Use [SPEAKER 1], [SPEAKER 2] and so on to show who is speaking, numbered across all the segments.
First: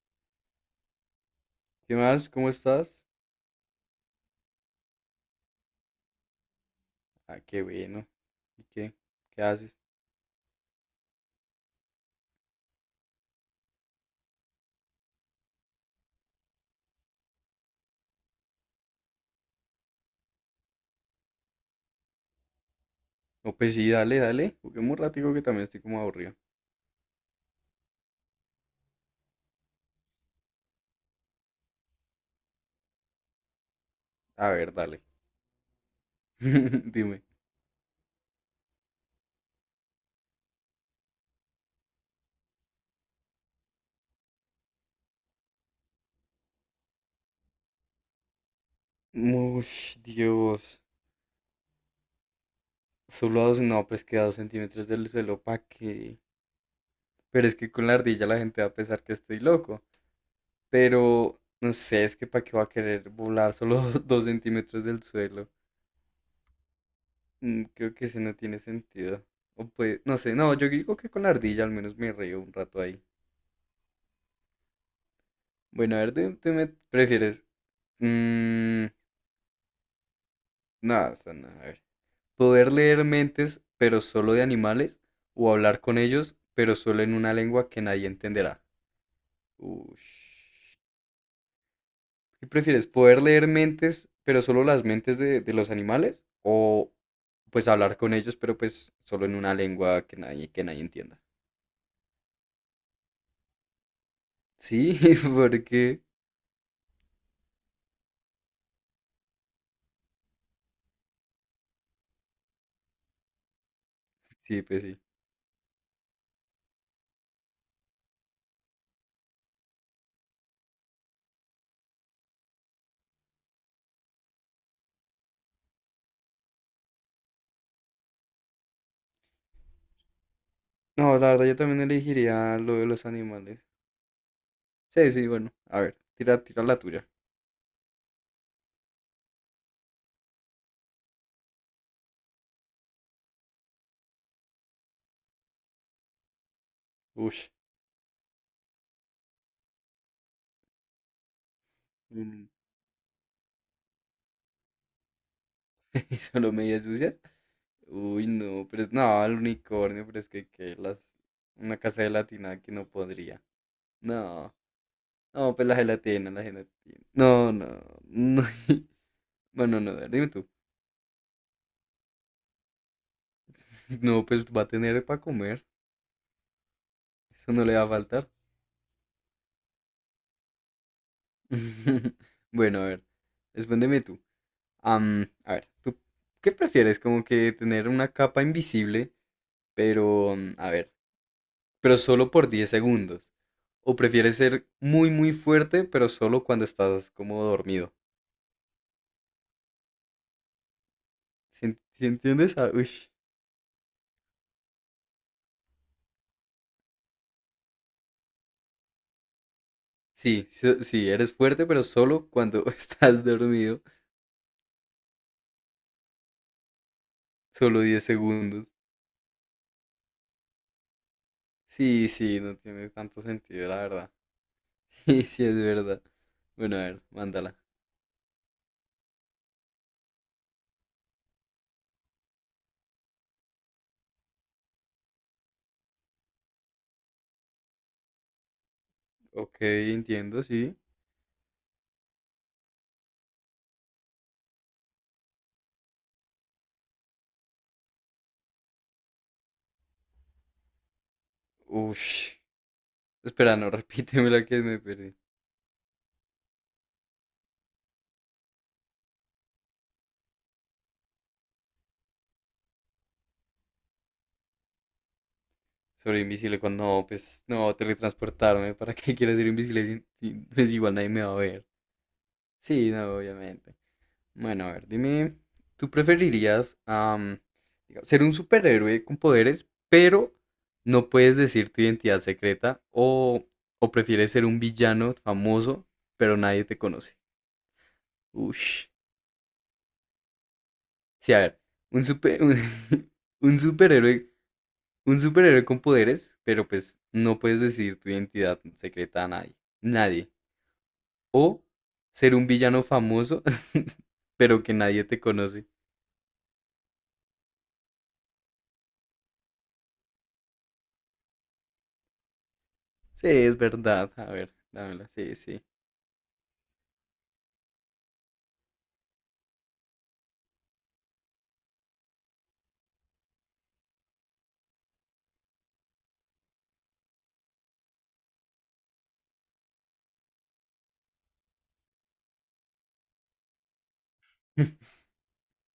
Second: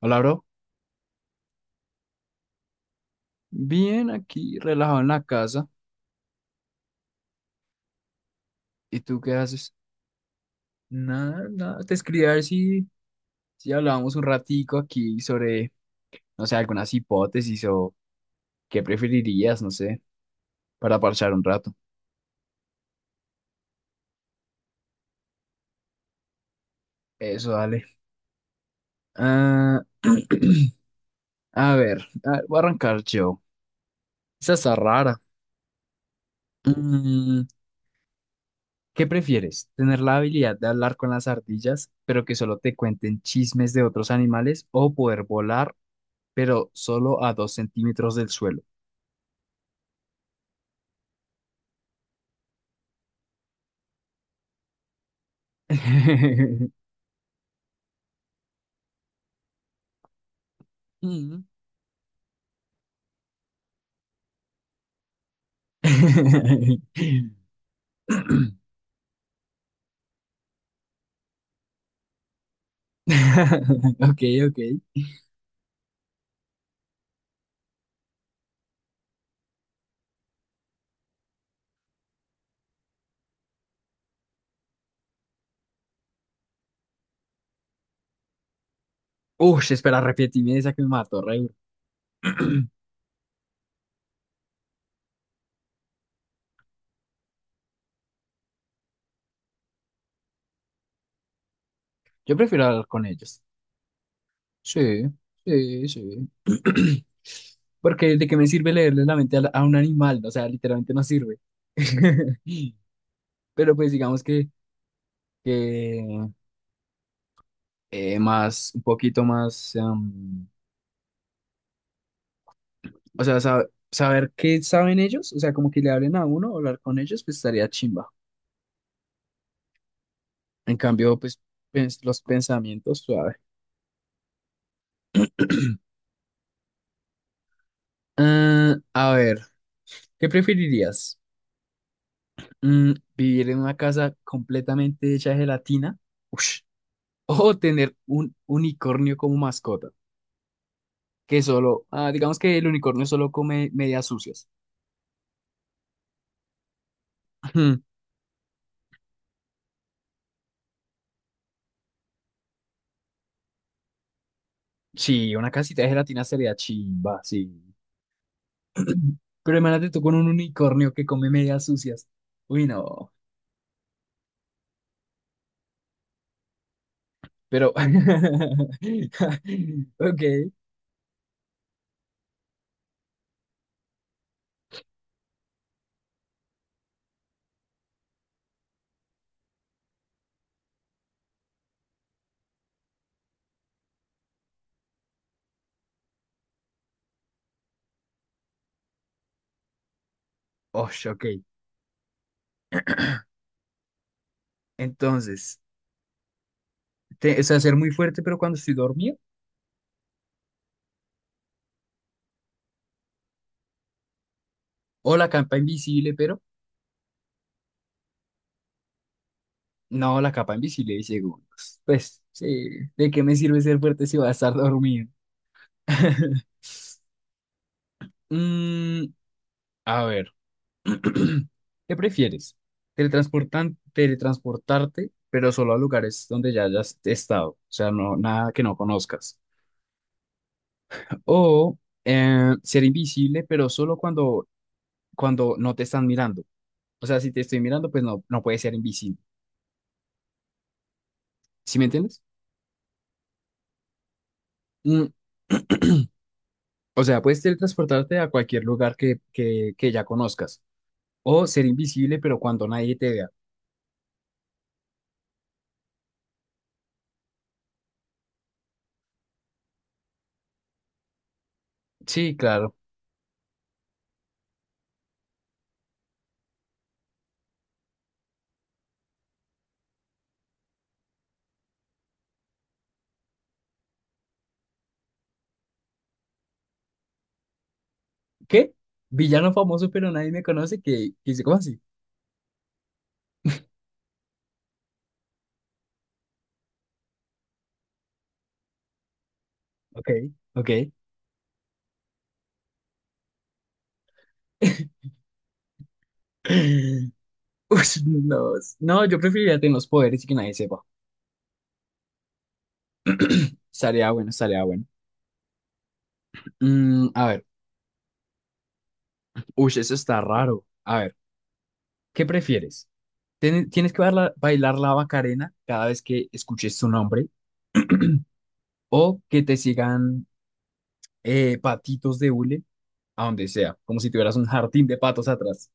[SPEAKER 1] Hola, bro.
[SPEAKER 2] ¿Qué más? ¿Cómo estás?
[SPEAKER 1] Bien, aquí relajado en la casa.
[SPEAKER 2] Ah, qué bueno. ¿Y qué?
[SPEAKER 1] ¿Y tú qué
[SPEAKER 2] ¿Qué haces?
[SPEAKER 1] haces? Nada, nada. Te escribí a ver si hablábamos un ratico aquí sobre, no sé, algunas hipótesis o qué preferirías, no sé, para parchar un rato.
[SPEAKER 2] No, pues sí, dale, dale. Juguemos un ratico que también estoy como aburrido.
[SPEAKER 1] Eso, dale. Ah, a ver, voy a arrancar yo.
[SPEAKER 2] A
[SPEAKER 1] Esa
[SPEAKER 2] ver,
[SPEAKER 1] está
[SPEAKER 2] dale.
[SPEAKER 1] rara.
[SPEAKER 2] Dime.
[SPEAKER 1] Mm, ¿Qué prefieres? ¿Tener la habilidad de hablar con las ardillas, pero que solo te cuenten chismes de otros animales, o poder volar, pero solo a 2 centímetros del suelo?
[SPEAKER 2] Ush, Dios. Solo a dos, no, pues que a 2 centímetros del suelo, ¿pa' qué? Pero es que con la ardilla la gente va a pensar que estoy loco. Pero,
[SPEAKER 1] Mm.
[SPEAKER 2] no sé, es que ¿para qué va a querer volar solo dos centímetros del suelo? Creo que ese no tiene sentido. O pues, no sé, no, yo digo que con la ardilla al menos me río un rato ahí.
[SPEAKER 1] Ok, ok.
[SPEAKER 2] Bueno, a ver, ¿tú me prefieres? Mm, no, está no, a ver. ¿Poder leer mentes, pero solo de animales? ¿O hablar con ellos, pero solo en una lengua que nadie entenderá?
[SPEAKER 1] Ush, espera,
[SPEAKER 2] Ush.
[SPEAKER 1] repetime esa que me mató, re duro.
[SPEAKER 2] ¿Qué prefieres? ¿Poder leer mentes, pero solo las mentes de los animales? ¿O pues hablar con ellos, pero pues solo en una lengua que nadie entienda?
[SPEAKER 1] Yo prefiero hablar con ellos.
[SPEAKER 2] Sí,
[SPEAKER 1] Sí, sí,
[SPEAKER 2] porque...
[SPEAKER 1] sí. Porque de qué me sirve leerle la mente a, a un animal, o sea, literalmente no sirve. Pero pues digamos que,
[SPEAKER 2] Sí, pues sí.
[SPEAKER 1] que más, un poquito más, o sea, saber qué saben ellos, o sea, como que le hablen a uno, hablar con ellos, pues estaría chimba. En cambio,
[SPEAKER 2] No, la
[SPEAKER 1] pues
[SPEAKER 2] verdad yo también
[SPEAKER 1] los
[SPEAKER 2] elegiría lo de
[SPEAKER 1] pensamientos
[SPEAKER 2] los
[SPEAKER 1] suave.
[SPEAKER 2] animales. Sí, sí, bueno. A ver, tira, tira la tuya.
[SPEAKER 1] Ah, a ver, ¿qué preferirías? ¿Vivir en una casa completamente hecha de gelatina? Ush.
[SPEAKER 2] Ush.
[SPEAKER 1] ¿O tener un unicornio como mascota? Que solo, digamos
[SPEAKER 2] un-
[SPEAKER 1] que el unicornio solo come medias sucias.
[SPEAKER 2] solo medias sucias.
[SPEAKER 1] Ujú.
[SPEAKER 2] Uy, no, pero no, el unicornio, pero es que, una casa de gelatina que no podría. No,
[SPEAKER 1] Sí, una
[SPEAKER 2] no, pues la
[SPEAKER 1] casita de gelatina
[SPEAKER 2] gelatina, la
[SPEAKER 1] sería
[SPEAKER 2] gelatina.
[SPEAKER 1] chimba, sí.
[SPEAKER 2] No, no, no.
[SPEAKER 1] Pero
[SPEAKER 2] Bueno,
[SPEAKER 1] imagínate
[SPEAKER 2] no, a
[SPEAKER 1] tú
[SPEAKER 2] ver,
[SPEAKER 1] con
[SPEAKER 2] dime
[SPEAKER 1] un
[SPEAKER 2] tú.
[SPEAKER 1] unicornio que come medias sucias. Uy, no.
[SPEAKER 2] No, pues va a tener para comer. Eso no
[SPEAKER 1] Pero,
[SPEAKER 2] le va a faltar.
[SPEAKER 1] ok,
[SPEAKER 2] Bueno, a ver, respóndeme tú. A ver, ¿tú qué prefieres? Como que tener una capa invisible, pero, a ver, pero solo por 10 segundos. ¿O prefieres ser muy, muy fuerte, pero solo cuando estás como dormido?
[SPEAKER 1] osh ok.
[SPEAKER 2] ¿Sí, sí entiendes? Ah, uish.
[SPEAKER 1] Entonces. O sea, ser muy fuerte, pero cuando estoy dormido.
[SPEAKER 2] Sí, sí, sí, eres fuerte, pero solo cuando estás dormido.
[SPEAKER 1] O la capa invisible, pero
[SPEAKER 2] Solo 10 segundos.
[SPEAKER 1] no, la capa invisible de segundos.
[SPEAKER 2] Sí,
[SPEAKER 1] Pues,
[SPEAKER 2] sí,
[SPEAKER 1] sí,
[SPEAKER 2] no tiene
[SPEAKER 1] ¿de qué
[SPEAKER 2] tanto
[SPEAKER 1] me sirve
[SPEAKER 2] sentido, la
[SPEAKER 1] ser fuerte
[SPEAKER 2] verdad.
[SPEAKER 1] si voy a estar dormido?
[SPEAKER 2] Sí, sí, es verdad. Bueno, a ver, mándala.
[SPEAKER 1] Mm, a ver, ¿qué prefieres? Teletransportarte, pero solo a lugares donde ya hayas estado, o sea, no, nada que no conozcas.
[SPEAKER 2] Ok, entiendo, sí.
[SPEAKER 1] O ser invisible, pero solo cuando no te están mirando. O sea, si te estoy mirando, pues no, no puedes ser invisible. ¿Sí me entiendes?
[SPEAKER 2] Ush. Espera, no, repíteme la que me
[SPEAKER 1] Mm,
[SPEAKER 2] perdí.
[SPEAKER 1] O sea, puedes teletransportarte a cualquier lugar que ya conozcas. O ser invisible, pero cuando nadie te vea.
[SPEAKER 2] Sobre invisible, cuando no, pues no, teletransportarme. ¿Para qué quieres ser invisible pues igual nadie me va a ver?
[SPEAKER 1] Sí, claro.
[SPEAKER 2] Sí, no, obviamente. Bueno, a ver, dime, ¿tú preferirías digamos, ser un superhéroe con poderes, pero no puedes decir tu identidad secreta? ¿O prefieres ser un villano famoso, pero nadie te conoce?
[SPEAKER 1] ¿Qué?
[SPEAKER 2] Ush.
[SPEAKER 1] Villano famoso, pero nadie me conoce. ¿Qué? ¿Qué
[SPEAKER 2] Sí, a
[SPEAKER 1] dice? ¿Cómo
[SPEAKER 2] ver,
[SPEAKER 1] así?
[SPEAKER 2] un, super, un, un superhéroe, un superhéroe con poderes, pero pues no puedes decir tu identidad secreta a nadie.
[SPEAKER 1] Ok,
[SPEAKER 2] Nadie.
[SPEAKER 1] ok.
[SPEAKER 2] O ser un villano famoso, pero que nadie te conoce.
[SPEAKER 1] Ush no, no, yo preferiría tener los poderes y que nadie sepa.
[SPEAKER 2] Sí, es
[SPEAKER 1] Estaría
[SPEAKER 2] verdad. A
[SPEAKER 1] bueno,
[SPEAKER 2] ver,
[SPEAKER 1] estaría bueno.
[SPEAKER 2] dámela. Sí, sí.
[SPEAKER 1] A ver. Uy, eso está raro. A ver, ¿qué prefieres? ¿Tienes que bailar la Macarena cada vez que escuches tu nombre? ¿O que te sigan patitos de hule? A donde sea, como si tuvieras un jardín de patos atrás.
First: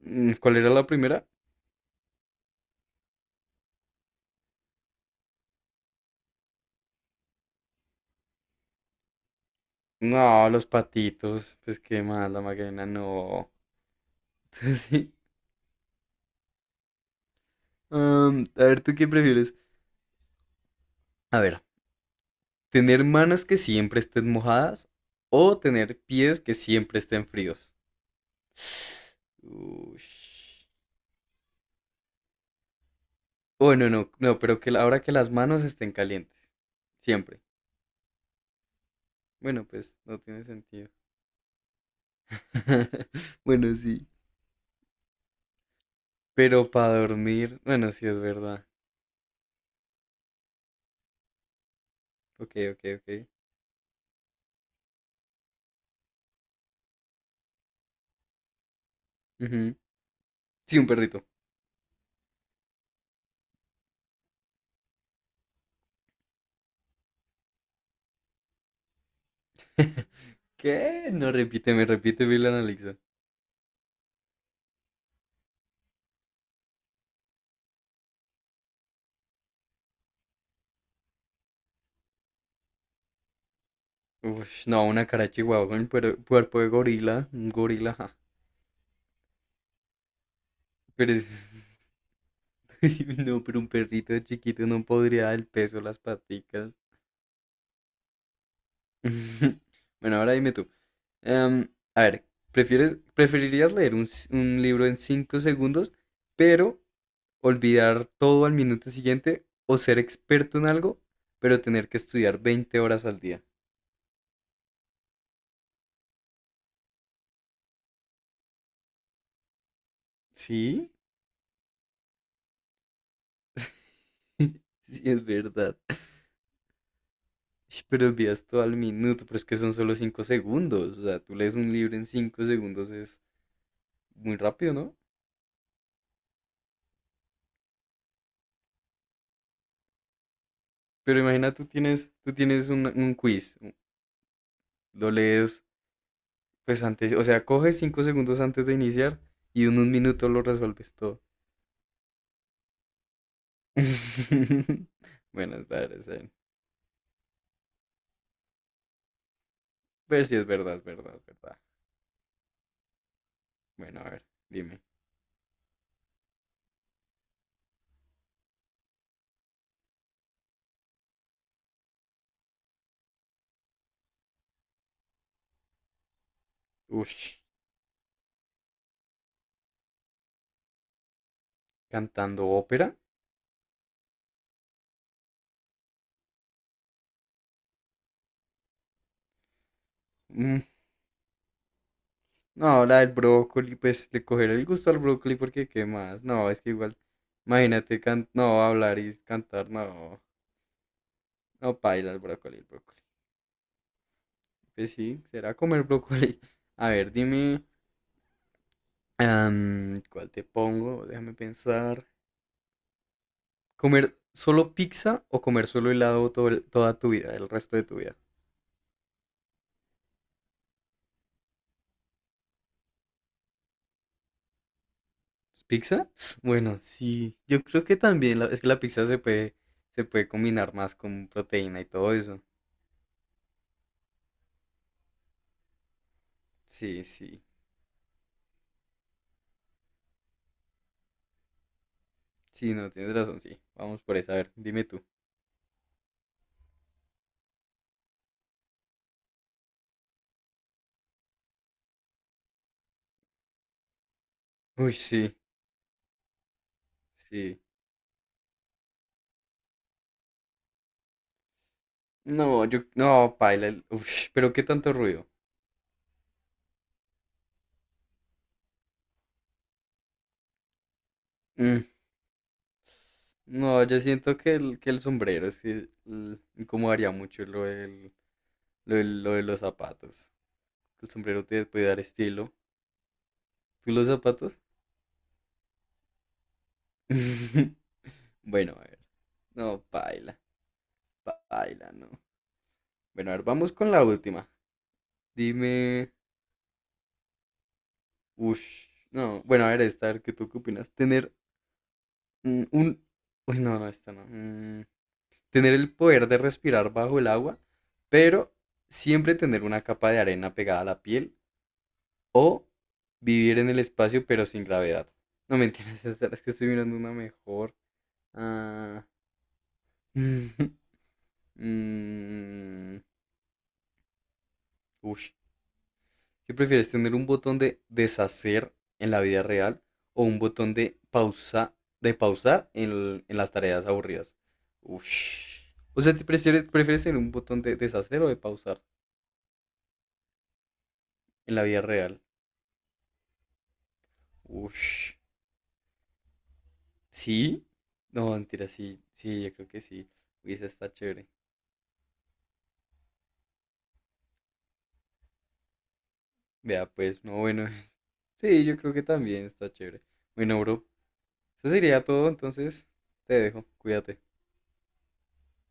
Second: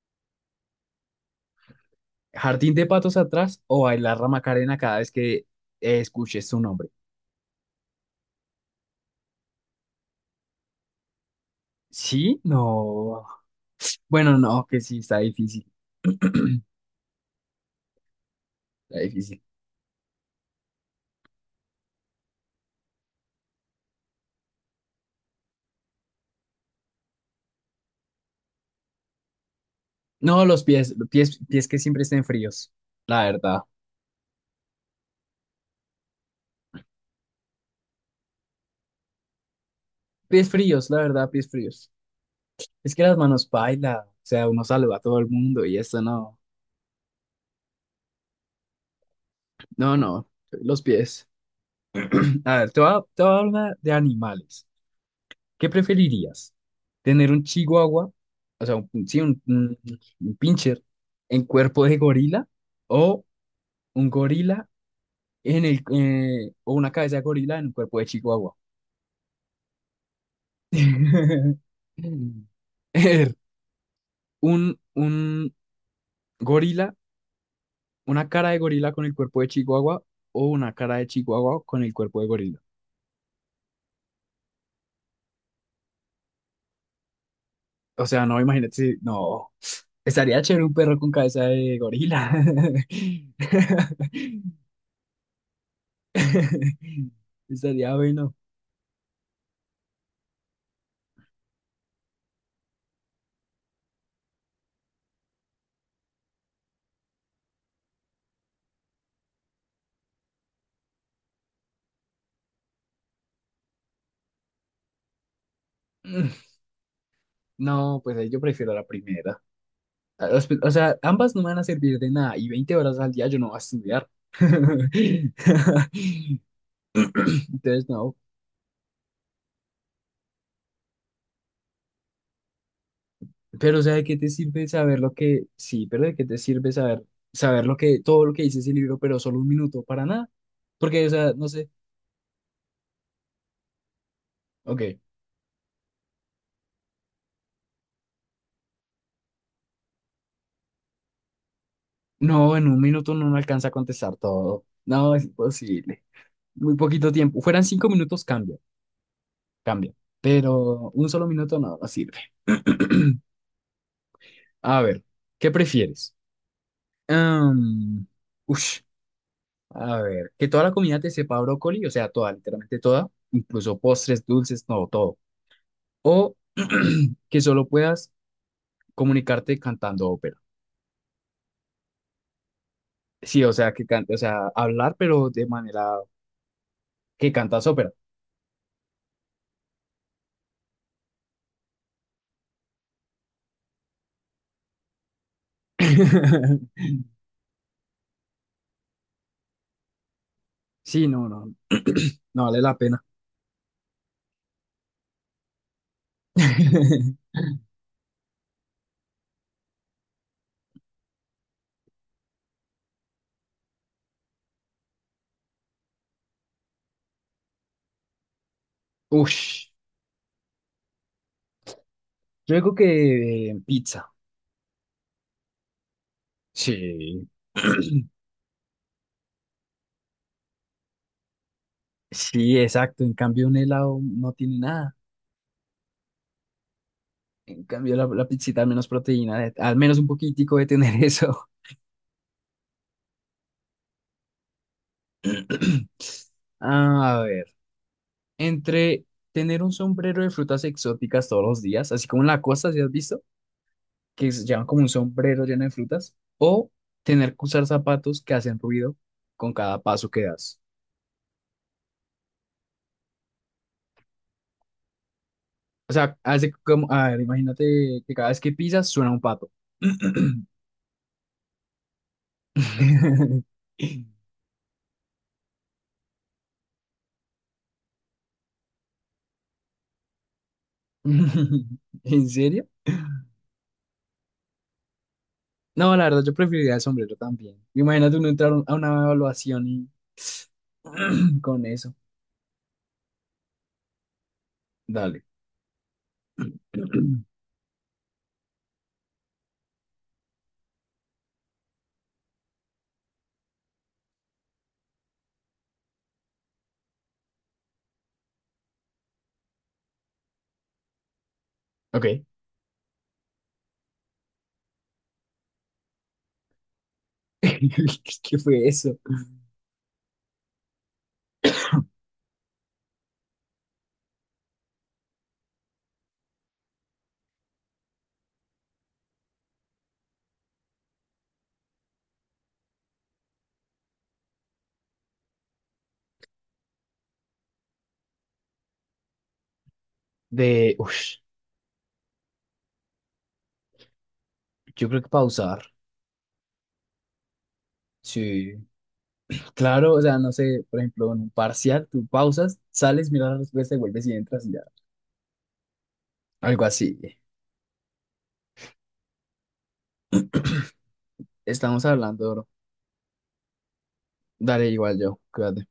[SPEAKER 2] ¿Cuál era la primera?
[SPEAKER 1] Jardín de patos atrás o bailar la Macarena cada vez que escuches su nombre.
[SPEAKER 2] No, los patitos. Pues qué mal,
[SPEAKER 1] Sí,
[SPEAKER 2] la Macarena,
[SPEAKER 1] no.
[SPEAKER 2] no.
[SPEAKER 1] Bueno, no, que sí,
[SPEAKER 2] Sí.
[SPEAKER 1] está difícil,
[SPEAKER 2] A ver, ¿tú
[SPEAKER 1] está
[SPEAKER 2] qué
[SPEAKER 1] difícil.
[SPEAKER 2] prefieres? A ver, ¿tener manos que siempre estén mojadas o tener pies que siempre estén fríos? Uy.
[SPEAKER 1] No, los pies, pies que siempre estén fríos, la verdad.
[SPEAKER 2] Bueno, no, no, pero que ahora que las manos estén calientes. Siempre. Bueno, pues no tiene
[SPEAKER 1] Pies fríos,
[SPEAKER 2] sentido.
[SPEAKER 1] la verdad, pies fríos. Es que las manos
[SPEAKER 2] Bueno,
[SPEAKER 1] baila,
[SPEAKER 2] sí.
[SPEAKER 1] o sea, uno saluda a todo el mundo y esto no.
[SPEAKER 2] Pero para dormir, bueno, sí es verdad.
[SPEAKER 1] No, no, los pies.
[SPEAKER 2] Ok,
[SPEAKER 1] A ver, te
[SPEAKER 2] ok,
[SPEAKER 1] voy a, te
[SPEAKER 2] ok.
[SPEAKER 1] voy a hablar de animales. ¿Qué preferirías? ¿Tener un chihuahua, o sea, un, sí,
[SPEAKER 2] Ujú.
[SPEAKER 1] un
[SPEAKER 2] Sí,
[SPEAKER 1] pincher
[SPEAKER 2] un perrito.
[SPEAKER 1] en cuerpo de gorila o un gorila en el, o una cabeza de gorila en un cuerpo de chihuahua?
[SPEAKER 2] ¿Qué? No, repíteme la analiza.
[SPEAKER 1] Er, un gorila, una cara de gorila con el cuerpo de chihuahua o una cara de chihuahua con el cuerpo de gorila.
[SPEAKER 2] Uf, no, una cara de chihuahua con cuerpo de gorila. Un gorila,
[SPEAKER 1] O
[SPEAKER 2] ja.
[SPEAKER 1] sea, no, imagínate, no, estaría chévere un perro con
[SPEAKER 2] Pero
[SPEAKER 1] cabeza
[SPEAKER 2] es...
[SPEAKER 1] de gorila.
[SPEAKER 2] No, pero un perrito chiquito no podría dar el peso, las paticas.
[SPEAKER 1] Estaría bueno.
[SPEAKER 2] Bueno, ahora dime tú. Em, a ver, ¿preferirías leer un libro en 5 segundos, pero olvidar todo al minuto siguiente, o ser experto en algo, pero tener que estudiar 20 horas al día?
[SPEAKER 1] Mm, No, pues ahí yo prefiero la primera. Ah, o
[SPEAKER 2] Sí,
[SPEAKER 1] sea, ambas no me van a servir de nada y 20 horas al día yo no voy a estudiar.
[SPEAKER 2] sí, es verdad.
[SPEAKER 1] Entonces,
[SPEAKER 2] Pero
[SPEAKER 1] no.
[SPEAKER 2] envías todo al minuto, pero es que son solo 5 segundos. O sea, tú lees un libro en 5 segundos, es
[SPEAKER 1] Pero, o sea, ¿de qué te
[SPEAKER 2] muy
[SPEAKER 1] sirve
[SPEAKER 2] rápido, ¿no?
[SPEAKER 1] saber lo que... Sí, pero ¿de qué te sirve saber, saber todo lo que dice ese libro, pero solo un minuto para nada? Porque, o
[SPEAKER 2] Pero
[SPEAKER 1] sea, no
[SPEAKER 2] imagina, tú
[SPEAKER 1] sé.
[SPEAKER 2] tienes, tú tienes un quiz,
[SPEAKER 1] Ok.
[SPEAKER 2] lo lees, pues antes, o sea, coges 5 segundos antes de iniciar y en un minuto lo resuelves todo.
[SPEAKER 1] No, en un minuto no me alcanza a contestar todo. No, es
[SPEAKER 2] Bueno, es
[SPEAKER 1] imposible.
[SPEAKER 2] verdad. ver
[SPEAKER 1] Muy poquito tiempo. Fueran 5 minutos, cambia. Cambia.
[SPEAKER 2] Ver si es verdad, es
[SPEAKER 1] Pero un
[SPEAKER 2] verdad, es
[SPEAKER 1] solo minuto
[SPEAKER 2] verdad.
[SPEAKER 1] no, no sirve.
[SPEAKER 2] Bueno, a ver, dime.
[SPEAKER 1] A ver, ¿qué prefieres? Am, ush, a ver, que toda la comida te sepa a brócoli, o sea, toda, literalmente toda, incluso postres, dulces, no, todo. O
[SPEAKER 2] Ush,
[SPEAKER 1] que solo puedas comunicarte cantando ópera.
[SPEAKER 2] cantando ópera.
[SPEAKER 1] Sí, o sea, que o sea, hablar, pero de manera que cantas ópera.
[SPEAKER 2] No, la del brócoli, pues le coger el gusto al brócoli porque qué más. No, es que igual, imagínate, no, hablar y cantar, no,
[SPEAKER 1] Sí, no, no,
[SPEAKER 2] no paila el
[SPEAKER 1] no
[SPEAKER 2] brócoli,
[SPEAKER 1] vale
[SPEAKER 2] el
[SPEAKER 1] la
[SPEAKER 2] brócoli.
[SPEAKER 1] pena.
[SPEAKER 2] Pues sí, será comer brócoli. A ver, dime, ¿cuál te pongo? Déjame pensar. ¿Comer solo pizza o comer solo helado todo toda tu vida, el resto de tu vida?
[SPEAKER 1] Ush, yo digo que pizza.
[SPEAKER 2] ¿Es ¿Pizza? Bueno,
[SPEAKER 1] Sí.
[SPEAKER 2] sí, yo creo que también, es que la pizza se puede, combinar más con proteína y todo eso.
[SPEAKER 1] Sí, exacto. En cambio, un helado no tiene nada.
[SPEAKER 2] Sí, sí.
[SPEAKER 1] En cambio, la pizzita al menos proteína, al menos un poquitico de tener eso.
[SPEAKER 2] Sí, no, tienes razón, sí. Vamos por esa, a ver, dime tú.
[SPEAKER 1] A ver, entre tener un sombrero de frutas exóticas todos los días, así como en la costa, ¿si has visto? Que se llevan como un
[SPEAKER 2] Uy, sí,
[SPEAKER 1] sombrero lleno de frutas, o tener que
[SPEAKER 2] sí.
[SPEAKER 1] usar zapatos que hacen ruido con cada paso que das.
[SPEAKER 2] No, yo, no, paila, uy, pero qué tanto ruido.
[SPEAKER 1] O sea, hace como, a ver, imagínate que cada vez que pisas suena un pato.
[SPEAKER 2] Mm, no, yo siento que el sombrero, es que incomodaría mucho lo de los zapatos. El sombrero te puede dar
[SPEAKER 1] ¿En
[SPEAKER 2] estilo.
[SPEAKER 1] serio?
[SPEAKER 2] ¿Tú los zapatos?
[SPEAKER 1] No, la verdad, yo preferiría el sombrero también. Imagínate uno entrar
[SPEAKER 2] Bueno,
[SPEAKER 1] a
[SPEAKER 2] a
[SPEAKER 1] una
[SPEAKER 2] ver.
[SPEAKER 1] evaluación
[SPEAKER 2] No, paila,
[SPEAKER 1] y con
[SPEAKER 2] paila,
[SPEAKER 1] eso.
[SPEAKER 2] no. Bueno, a ver, vamos con la última.
[SPEAKER 1] Dale.
[SPEAKER 2] Dime, uff, no, bueno, a ver, esta, a ver, ¿qué tú qué opinas? ¿Tener Un... Uy, no, no, esta no. Tener el poder de respirar bajo el agua, pero siempre tener una capa de arena pegada a la piel
[SPEAKER 1] Ok.
[SPEAKER 2] o vivir en el espacio pero sin gravedad. No mentiras, es que estoy mirando una mejor.
[SPEAKER 1] ¿Qué fue eso?
[SPEAKER 2] Ah, mm, mm, ush. ¿Qué prefieres, tener un botón de deshacer en la vida real o un botón de pausar en las tareas aburridas? Uf. O sea, ¿prefieres tener un botón de deshacer o de pausar
[SPEAKER 1] De, uff,
[SPEAKER 2] en la vida real?
[SPEAKER 1] yo creo que
[SPEAKER 2] Uf.
[SPEAKER 1] pausar.
[SPEAKER 2] ¿Sí? No,
[SPEAKER 1] Sí.
[SPEAKER 2] mentira, sí, sí, yo creo que
[SPEAKER 1] Claro, o
[SPEAKER 2] sí.
[SPEAKER 1] sea, no
[SPEAKER 2] Uy,
[SPEAKER 1] sé,
[SPEAKER 2] esa
[SPEAKER 1] por
[SPEAKER 2] está
[SPEAKER 1] ejemplo, en
[SPEAKER 2] chévere.
[SPEAKER 1] un parcial, tú pausas, sales, miras la respuesta y vuelves y entras y ya. Algo
[SPEAKER 2] Vea,
[SPEAKER 1] así.
[SPEAKER 2] pues, no, bueno. Sí, yo creo que también está chévere. Bueno, bro, eso
[SPEAKER 1] Estamos
[SPEAKER 2] sería todo,
[SPEAKER 1] hablando, bro.
[SPEAKER 2] entonces te dejo, cuídate.
[SPEAKER 1] Dale igual yo. Cuídate.